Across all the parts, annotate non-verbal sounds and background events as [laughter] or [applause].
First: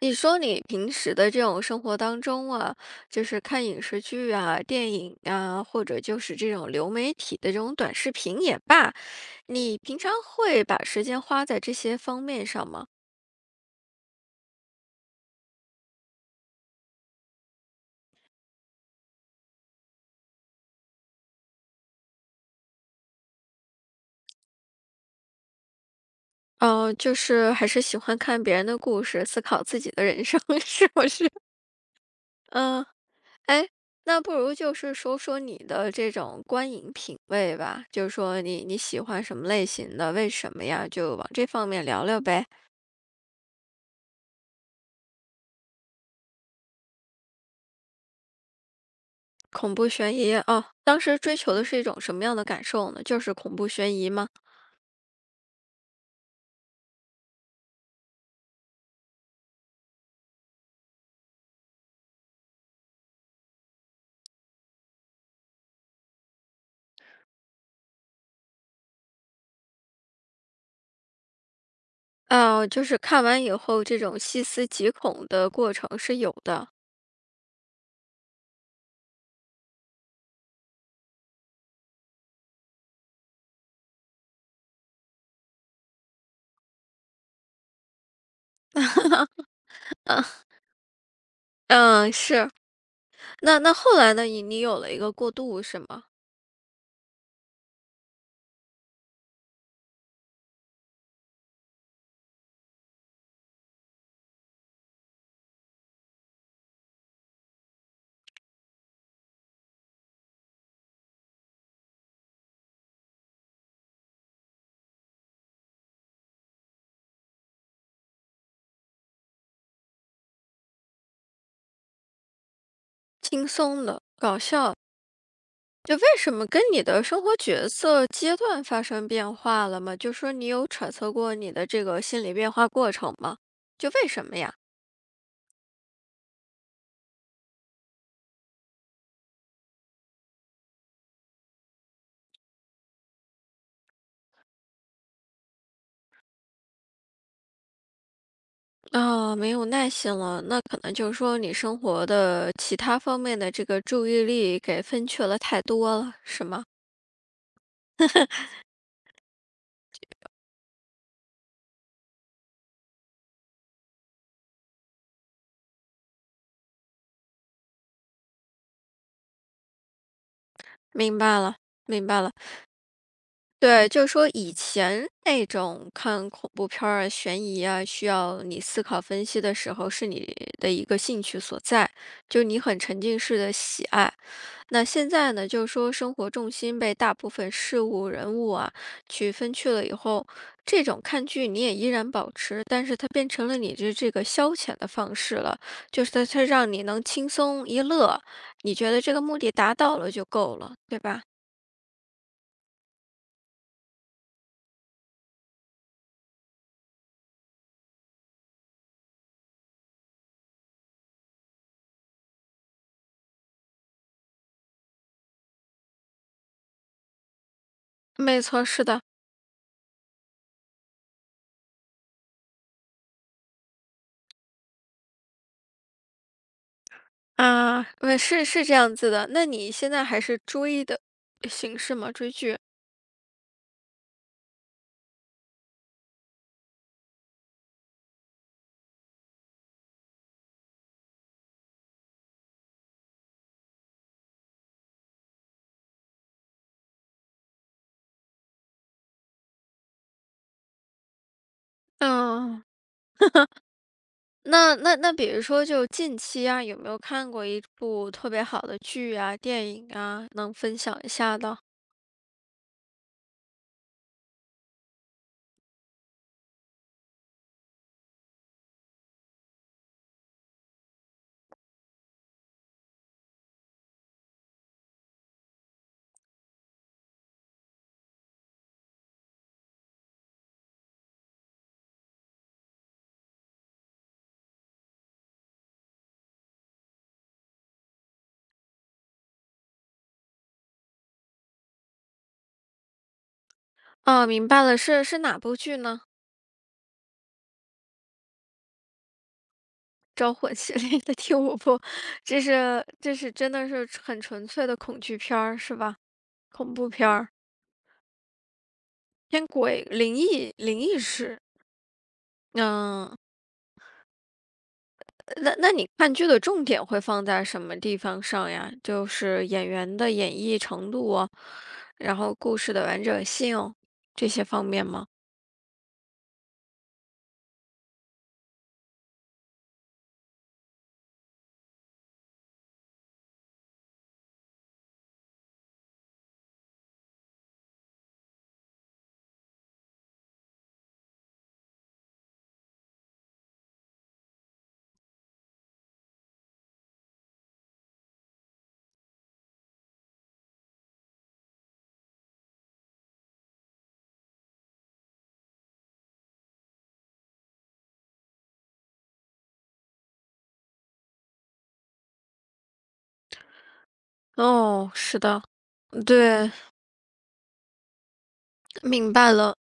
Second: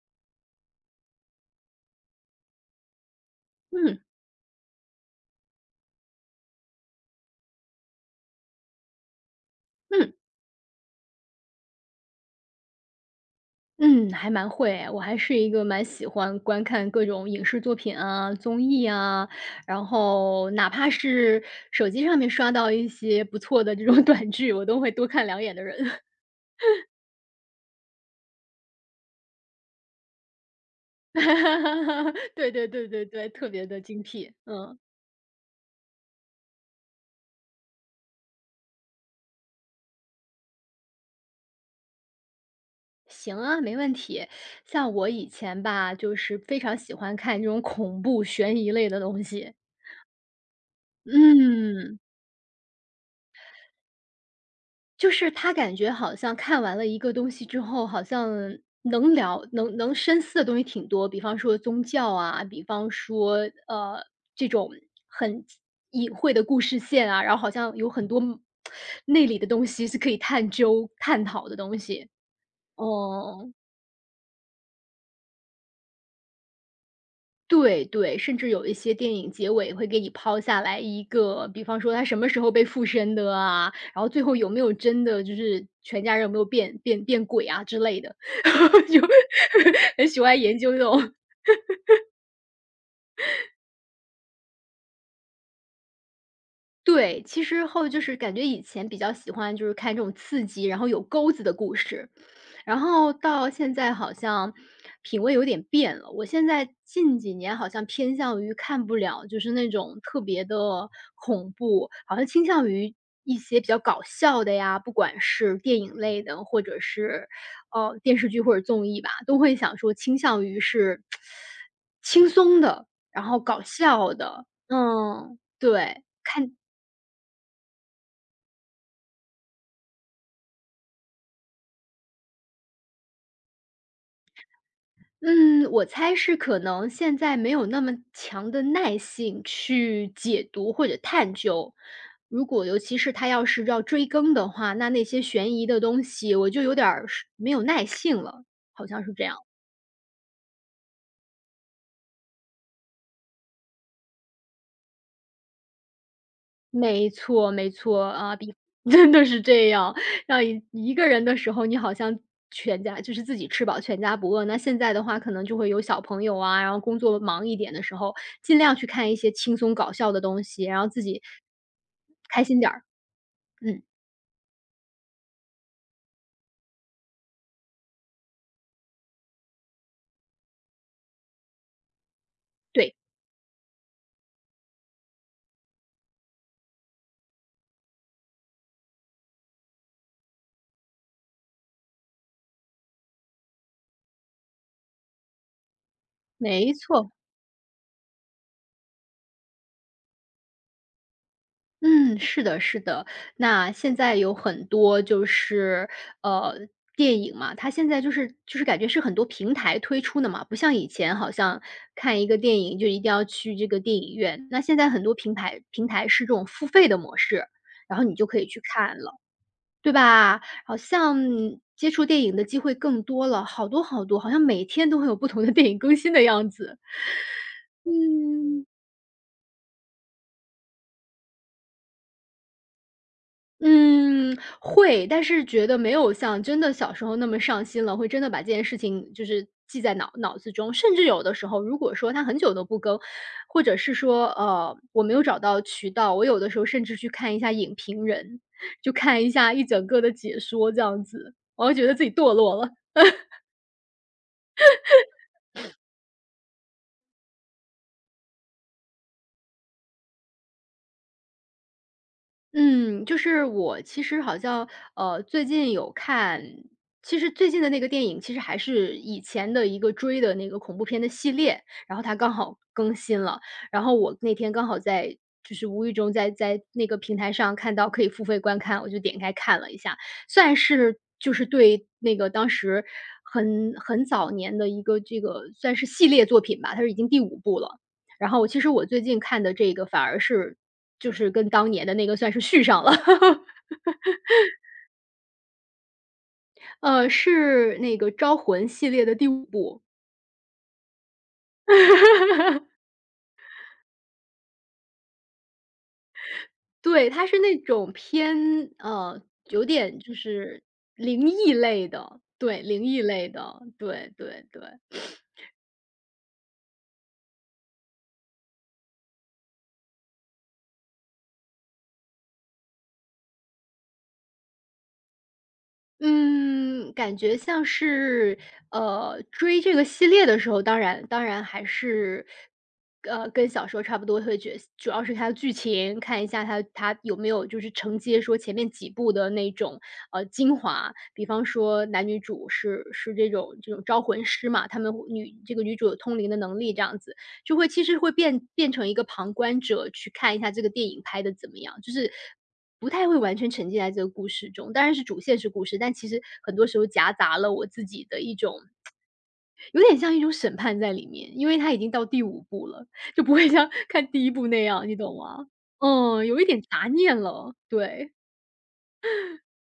你说你平时的这种生活当中啊，就是看影嗯视剧啊、电影啊，或者就是这种流媒体的这种短视频也罢，你平嗯常会把时间花在这些方面上吗？嗯，还蛮会诶，我还是一个蛮喜欢观看各种影视作品啊、综艺啊，然后哪怕是手机上面刷到一些不错的这种 [laughs] 短剧，我都会多看两眼的人。哦，就是还是喜欢看别人的故事，思考自己的人生，[laughs] 是不是？[laughs] 对对嗯，对对对，特别哎，的精那辟，不如就嗯。是说说你的这种观影品味吧，就是说你喜欢什么类型的，为什么呀？就往这方面聊聊呗。行啊，没问题。像我以前吧，就是非常喜欢看这种恐怖悬疑类的东西。恐怖悬疑啊！当时追求的是一嗯，种什么样的感受呢？就是恐怖悬疑吗？就是他感觉好像看完了一个东西之后，好像能聊能能深思的东西挺多，比方说宗教啊，比方说呃这种很隐晦的故事线啊，然后好像有很多内里的东西是可以探究探讨的东西。哦，就是看完哦。以后这种细思极恐的过程是有的。对对，甚至有一些电影结尾会给你抛下来一个，比方说他什么时候被附身的啊，然后最后有没有真的就是全家人有没有变鬼啊之类的，[laughs] 就 [laughs] 很喜嗯 欢 [laughs] 研究这种。嗯，是。那后来呢？你有了一个过渡是吗？对，其实后就是感觉以前比较喜欢就是看这种刺激，然后有钩子的故事，然后到现在好像品味有点变了，我现在近几年好像偏向于看不了，就是那种特别的恐怖，好像倾向于一些比较搞笑的呀，不管是电影类的，或者是哦电视剧或者综艺吧，都会想说倾向于是轻松的，然后轻搞松的、笑搞的，笑的，嗯，就对。为什么跟你的生活角色阶段发生变化了吗？就说你有揣测过你的这个心理变化过程吗？就为什么呀？嗯，我猜是可能现在没有那么强的耐性去解读或者探究。如果尤其是他要是要追更的话，那些悬疑的东西我就有点儿是没有耐性了，好像是这样。啊，没有耐心了，那可能就是说你生活的其他方面的这个注意力给分去了太多了，是吗？没错没错，啊，比 [laughs] 真的是这样。让一个人的时候，你好像全家就是自己吃饱全家不饿。那现在的话，可能就会有小朋友啊，然后工作忙一点的时候，尽量去看一些轻松搞笑的东西，然后自明己白了，明白了。开心点儿。嗯，对，就是说以前那种看恐怖片儿啊、悬疑啊，需要你思考分析的时候，是你的一个兴趣所在，就你很对，沉浸式的喜爱。那现在呢，就是说生活重心被大部分事物、人物啊去分去了以后，这种看剧你也依然保持，但是它变成了你的这个消遣的方式了，就是它让没你能错。轻松一乐，你觉得这个目的达到了就够了，对吧？嗯，是的，是的。那现在有很多就是，呃，电影嘛，它现在就是感觉是很多平台推出的嘛，不像以前好像看一个电影就一定要去这个电影院。那现在很多平台是这种付费的模式，然后你就可没以去错，是看的。了，对吧？好像接触电影的机会更多了，好多好多，好像每天都会有不同的电影更新的样子。啊，呃是嗯。是这样子的。那你现在还是追的形式吗？追剧？嗯，会，但是觉得没有像真的小时候那么上心了，会真的把这件事情就是记在脑子中。甚至有的时候，如果说他很久都不更，或者是说，我没有找到渠道，我有的时候甚至去看一下影评人，就看一下一整个的解说这样子，我会觉得自己堕落嗯。了。那比如说就近期啊，有没有看过一部特别好的剧啊、电影啊，能分享一下的？嗯，就是我其实好像，最近有看其实最近的那个电影其实还是以前的一个追的那个恐怖片的系列，然后它刚好更新了。然后我那天刚好在就是无意中在那个平台上看到可以付费观看，我就点开看了一下，算是就是对那个当时很早年的一个这个算是系列作品吧，它是已经第五部了。然后其实我最近看的这个反而是就是跟当年的那个算是续上了，[laughs] 哦，明白了，是是哪部剧呢？是那个《招魂》系列的第五部。《招魂》系列的第五部，这是这是真的是很纯粹的恐惧片儿，是吧？恐怖片对，它儿，是那种偏偏有鬼、点就灵异、是灵异灵事。异类的，对，灵异嗯，类的，对对对。那那你看剧的重点会放在什么地方上呀？就是演员的演绎程度啊，然后故事的完整性这些方面吗？嗯，感觉像是，追这个系列的时候，当然当然还是，跟小说差不多，会觉主要是它的剧情，看一下它有没有就是承接说前面几部的那种，精华。比方说男女主是这种招魂师嘛，他们会女这个女主有通灵的能力这样子。就会其实会变成一个旁观者去看一下这个电影拍的怎么样，就是不太会完全沉浸在这个故事中。当然是主线是故事，但其实很多时候夹杂了我自己的一种有点像一种审判在里面，因为它已经到第五部了，就不会像 [laughs] 看第一部那样，哦，你懂是的，吗？嗯，有一对，点杂念了，对，明白了。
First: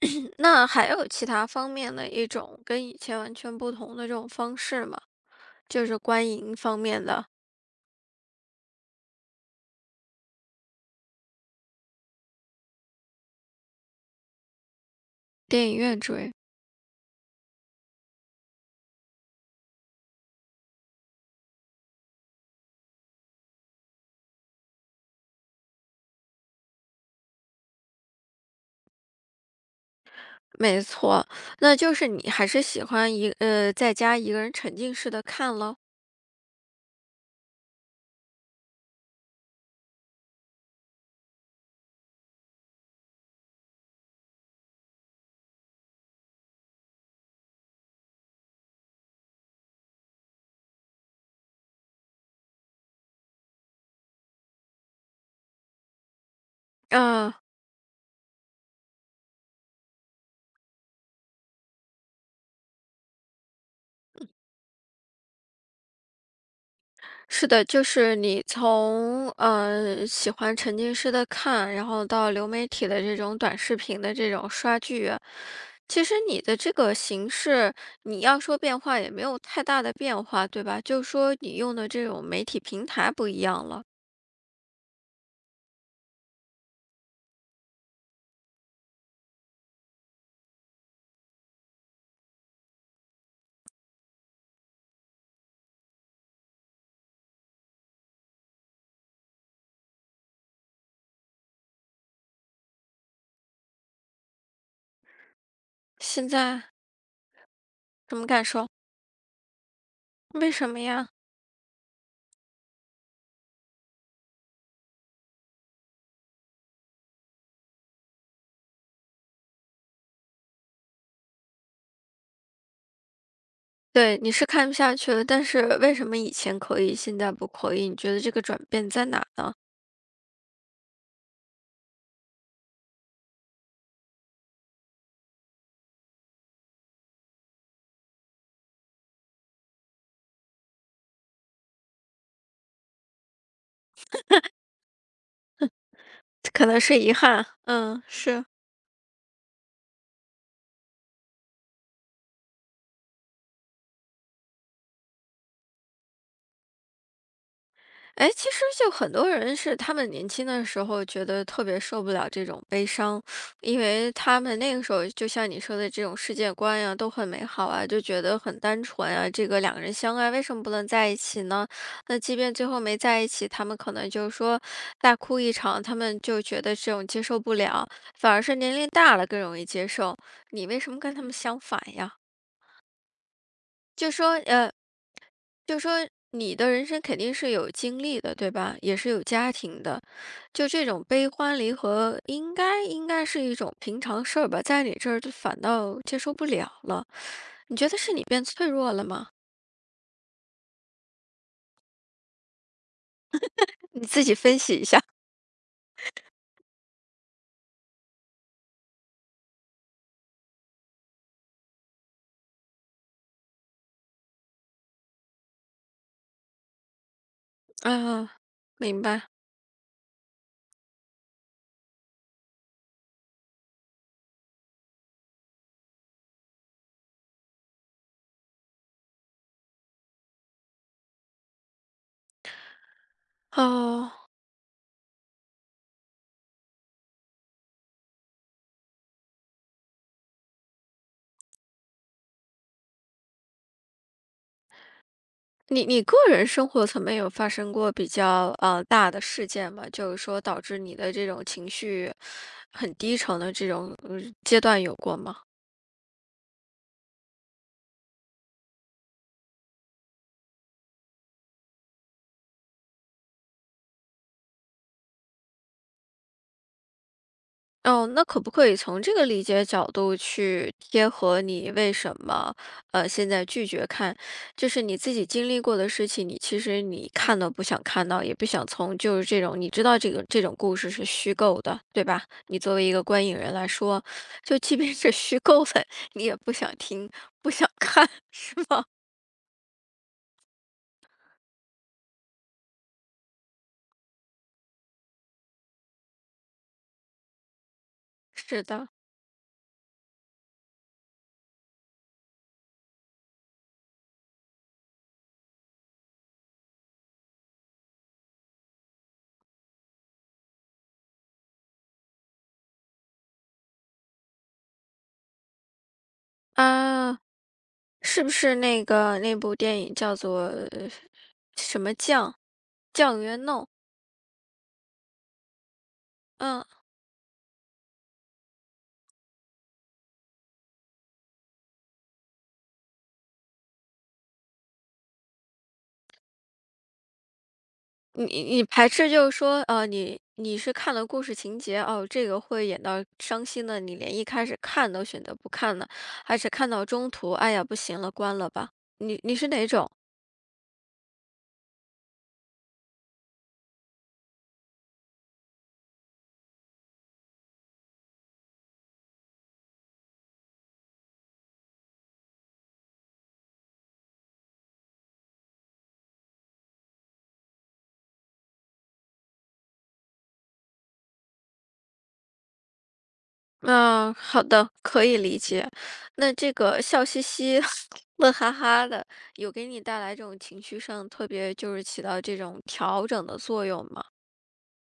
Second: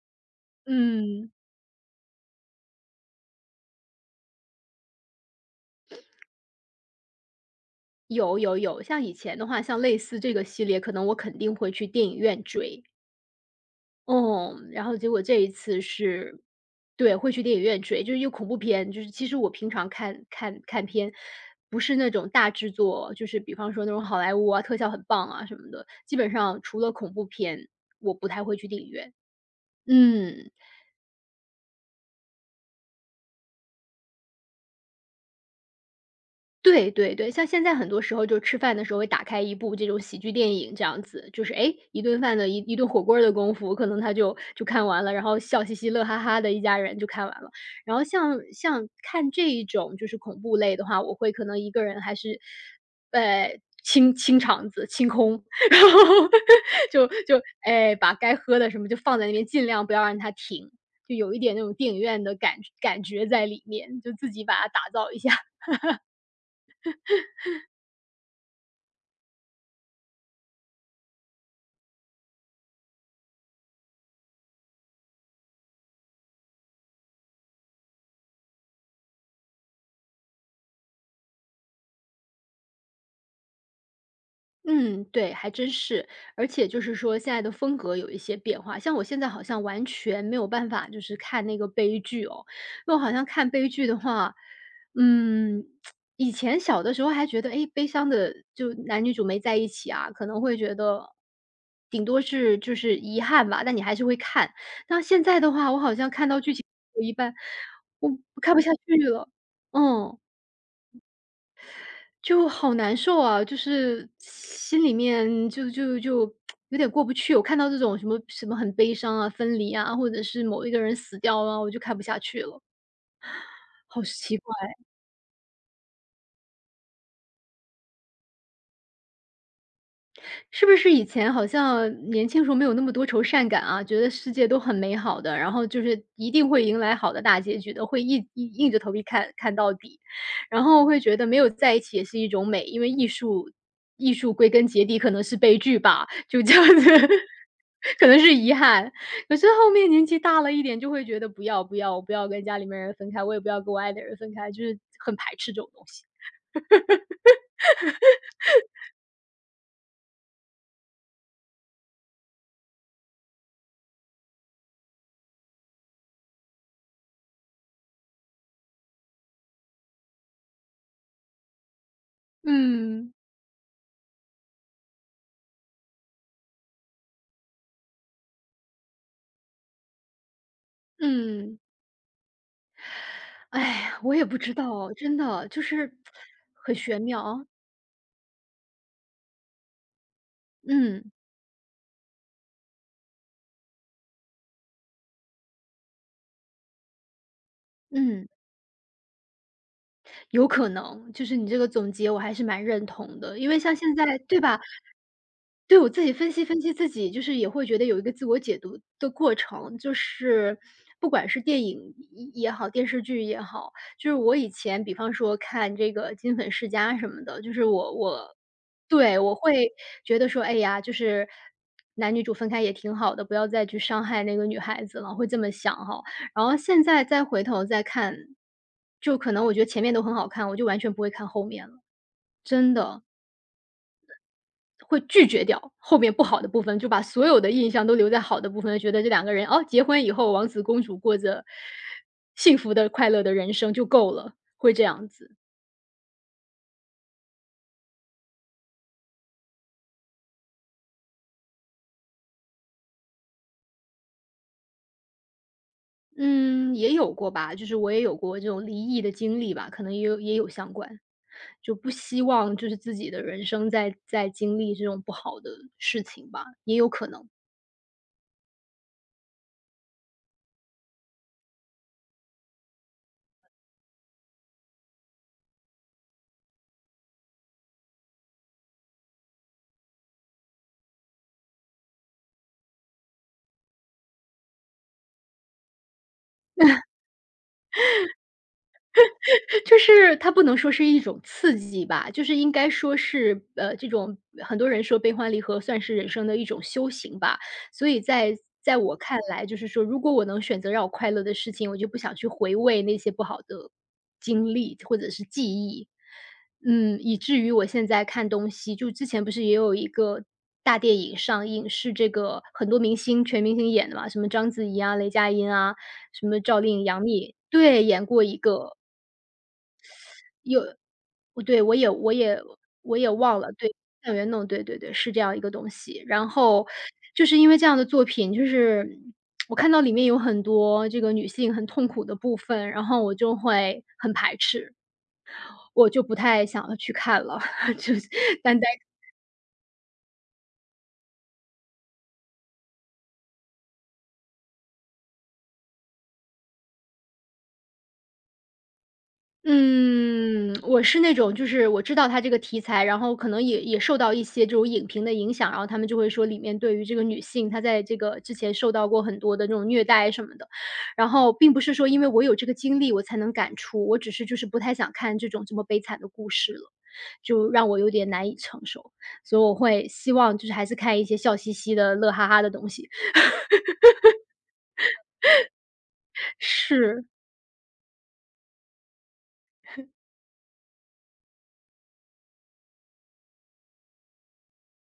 [clears throat] 那还有其嗯，他方面的一种跟以前完全不同的这种方式吗？就是观影方面的，有有有，像以前的话，像类似这个系列，可能我肯定会去电影院追。嗯，然后结果这一电影次院追。是对，会去电影院追，就是一个恐怖片，就是其实我平常看片，不是那种大制作，就是比方说那种好莱坞啊，特效很棒啊什么的，基本上除了恐怖片，我不太会去电影院。嗯。没错，那就是你还是喜欢一呃，在家一个人沉浸式的看咯。对对对，像现在很多时候就吃饭的时候会打开一部这种喜剧电影这样子，就是哎一顿饭的一顿火锅儿的功夫，可能他就看完了，然后笑嘻嘻、乐哈哈的一家人就看完了。然后像看这一种就是恐怖类的话，我会可能一个人还是，清清场子、清空，[laughs] 然后就嗯。就哎把该喝的什么就放在那边，尽量不要让它停，就有一点那种电影院的感觉在里面，就自己把它打造一下。是的，就是你从呃喜欢沉浸式的看，然后到流媒体的这种短视频的这种刷剧啊，其实你的这个形式，你要说变化也没有太大的变化，对吧？就是说你用的这种媒体平台不一样了。嗯，对，还真是。而且就是说现在的风格有一些变化，像我现在好像完全没有办法就是看那个悲剧哦，因为我好像看悲剧的话，嗯，[tsk] 以前小的时候还觉得，哎，悲伤的就男女主没在一起啊，可能会觉得顶多是就是遗憾吧，但你还是会看。但现在的话，我好像现看到剧情在有一半，我什么感看不受？下去了，嗯。为什么呀？就好难受啊，就是心里面就有点过不去。我看到这种什么什么很悲伤啊、分离啊，或者是某一个人死掉啊，我就看不下去了，好对，你奇是怪。看不下去了，但是为什么以前可以，现在不可以？你觉得这个转变在哪呢？是不是以前好像年轻时候没有那么多愁善感啊，觉得世界都很美好的，然后就是一定会迎来好的大结局的，会一硬着头皮看看到底，然后会觉得没有在一起也是一种美，因为艺术归根结底可能是悲剧吧，就这样可能子，是遗 [laughs] 憾，嗯，可能是是。遗憾。可是后面年纪大了一点，就会觉得不要，我不要跟家里面人分开，我也不要跟我爱的人分开，就是很排斥这种东西。哎，其实就很多人是他们年轻的时候觉得特别受不了这种悲伤，因为他们那个时候就像你说的这种世界观呀，都很美好啊，就觉得很单纯啊。这个两个人相爱，为什么不能在一起呢？那即便最后没嗯在一起，他们可能就是说大哭一场，他们就觉得这种接受不了，反而是年龄大了更容易接受。你为什么跟他们嗯。相反呀？哎呀，就我也说不知道呃，哦真的就就是说你的很人玄生肯定妙。是有经历的，对吧？也是有家庭的，就这嗯种悲欢离合，应该是一种平常事儿吧，在你这儿就反倒接受不了了。你觉得是你嗯,变脆弱了吗？有可能，就是你这个总结我还是蛮认同的，因为像现你在自己对分吧？析一下。对，我自己分析自己，就是也会觉得有一个自我解读的过程，就是不管是电影也好，电视剧也好，就是我以前比方说看这个《金粉世家》什么的，就是我啊，我明对，白。我会觉得说，哎呀，就是男女主分开也挺好的，不要再去伤害那个女孩子了，会这么想哈。然后现在再回头再看，就可能我觉得前面都很好看，我就完全不会看后面了，真的。哦，会拒绝掉后面不好的部分，就把所有的印象都留在好的部分，觉得这两个人哦，结婚以后王子公主过着幸福的、快乐的人生就够了，会这样子。你你个人生活层面有发生过比较呃大的事件吗？就是说导致你的这种情绪很低沉的这种呃阶段有过吗？嗯，也有过吧，就是我也有过这种离异的经历吧，可能也有相关，就不希望就是自己的人生在经历这种不好的事情吧，也有可能。哦，那可不可以从这个理解角度去贴合你为什么呃现在拒绝看，就是你自己经历过的事情，你其实你看都不想看到，也不想从就是这种你知道这个这种故事是虚构的，对吧？你作为一个观影人来说，就即便是虚构的，你也不想听，不想看，是吗？就是它不能说是一种刺激吧，就是应该说是，这种很多人说悲欢离合算是人生的一种修行吧。所以 [laughs] 在是在的，我看来，就是说，如果我能选择让我快乐的事情，我就不想去回味那些不好的经历或者是记忆。嗯，以至于我现在看东西，就之前不是也有一个大电影上映，是这个很多明星全明星演的嘛，什么章子怡啊、雷佳音啊，什么赵丽颖、杨啊，幂，对，演是过不一是个那个那部电影叫做有呃对，什么酱我也酱忘园了，弄？对，校园弄，对对对，是这样一个东西。然嗯。后就是因为这样的作品，就是我看到里面有很多这个女性很痛苦的部分，然后我就会很排斥，我就不太想要去看了，[laughs] 就是你单你单排斥就是说，呃，你你是看了故事情节，哦，这个会演到伤心的，你连一开始看都选择不看呢，还是看到中途，哎呀，不行了，关了吧？你你是哪种？嗯，我是那种就是我知道它这个题材，然后可能也受到一些这种影评的影响，然后他们就会说里面对于这个女性，她在这个之前受到过很多的这种虐待什么的。然后并不是说因为我有这个经历我才能感触，我只是就是不太想看这种这么悲惨的故事了，就让我有点难以承受，所以我会希望就是还是看一些笑嘻嘻的、乐哈哈的东西。嗯、好的，可以理解。那这个是。笑嘻嘻、[laughs] 乐哈哈的，有给你带来这种情绪上特别就是起到这种调整的作用吗？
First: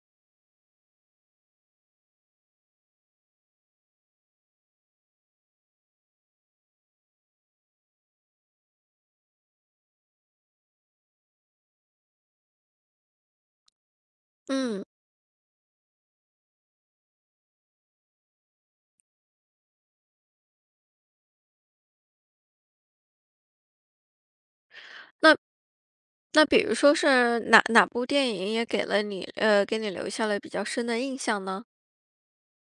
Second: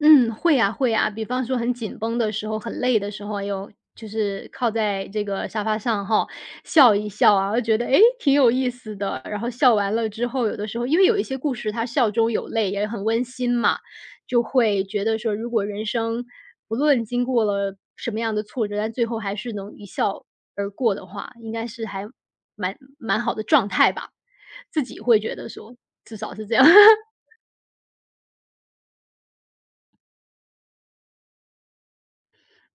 嗯，会呀会呀，比方说很紧绷的时候、很累的时候，有就是靠在这个沙发上哈，笑一笑啊，我觉得诶，挺有意思的。然后笑完了之后，有的时候因为有一些故事，它笑中有泪，也很温馨嘛，就会嗯，觉得说，如果人生不论经过了什么样的挫折，但最后还是能一笑而过的话，应该是还蛮好的状态吧。自己会觉那得说，至少那是这比样。[laughs] 如说是哪哪部电影也给了你呃，给你留下了比较深的印象呢？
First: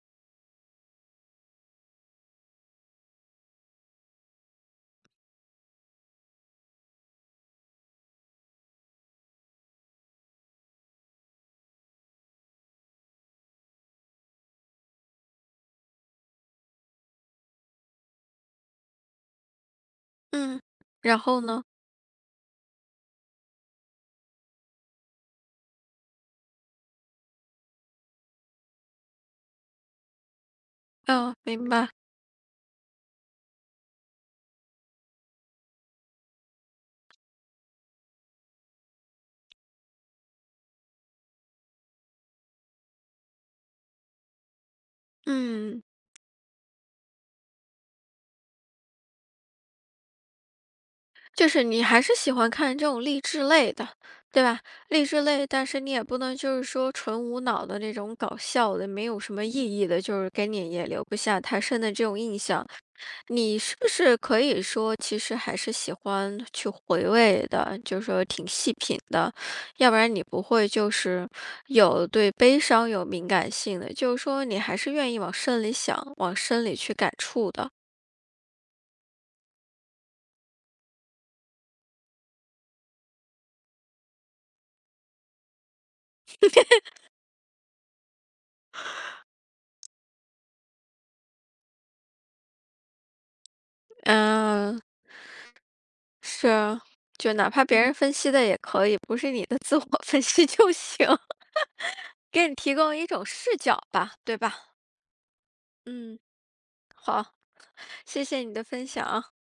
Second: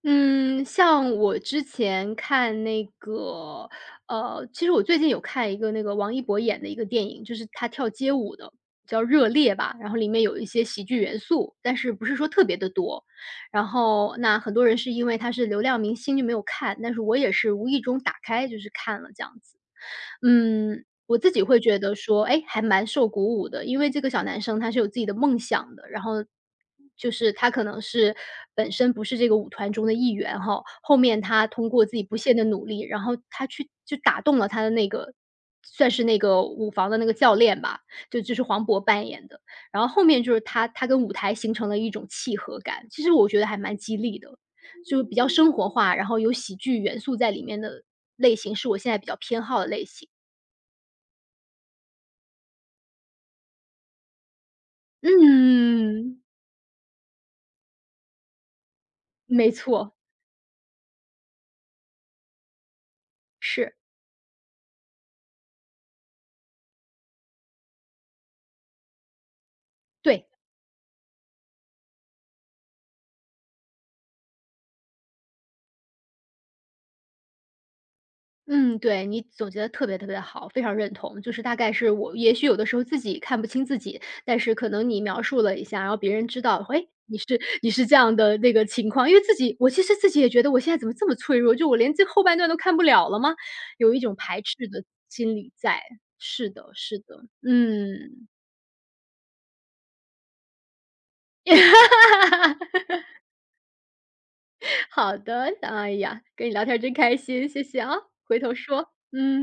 嗯，像我之前看那个，其实我最近有看一个那个王一博演的一个电影，就是他跳街舞的，叫《热烈》吧，然后里面有一些喜剧元素，但是不是说特别的多。然后那很多人是因为他是流量明星就没有看，但是我也是无意中打开就是看了这样子。嗯，嗯，我然自后己会呢？觉得说，哎，还蛮受鼓舞的，因为这个小男生他是有自己的梦想的，然后就是他可能是本身不是这个舞团中的一员哈，后面哦，他通明过白。自己不懈的努力，然后他去就打动了他的那个算是那个舞房的那个教练吧，就是黄渤扮演的，然后后面就是他跟舞台形成了一种契合感，其实我觉得还蛮激励的，就比较生活嗯，化，然后有喜剧元素在里面的类型是我现在比较偏好的类型。就是你还是喜欢看这种励志类的，对吧？励志类，但是你也嗯，不能就是说纯无脑的那种搞笑的，没有什么没意义错，的，就是给你也留不下太深的这种印象。你是，是不是可以说，其实还是喜欢去回味的，就是说挺细品的，要不然你对，不会就是有对悲伤有敏感性的，就是说你还是愿意往深里想，往深里去感触的。嗯，对，你总结的特别特别好，非常认同。就是大概是我也许有的时候自己看不清自己，但是可能你描述了一下，然后别人知道，诶，你是这样的那个情况。因为自己我其实自己也觉得我现在怎么这么脆弱，就我连这后半段都看不了了吗？有一种排斥嗯，的心理在，是的，是，是的，就哪怕别嗯人分嗯。析的也可以，不是你的自我 [laughs] 分析就行，[laughs] [laughs] 给你提供一种视角吧，对吧？好的，哎嗯，呀，跟你聊天真开好，心，谢谢啊，谢回谢你头的分说，享啊。嗯。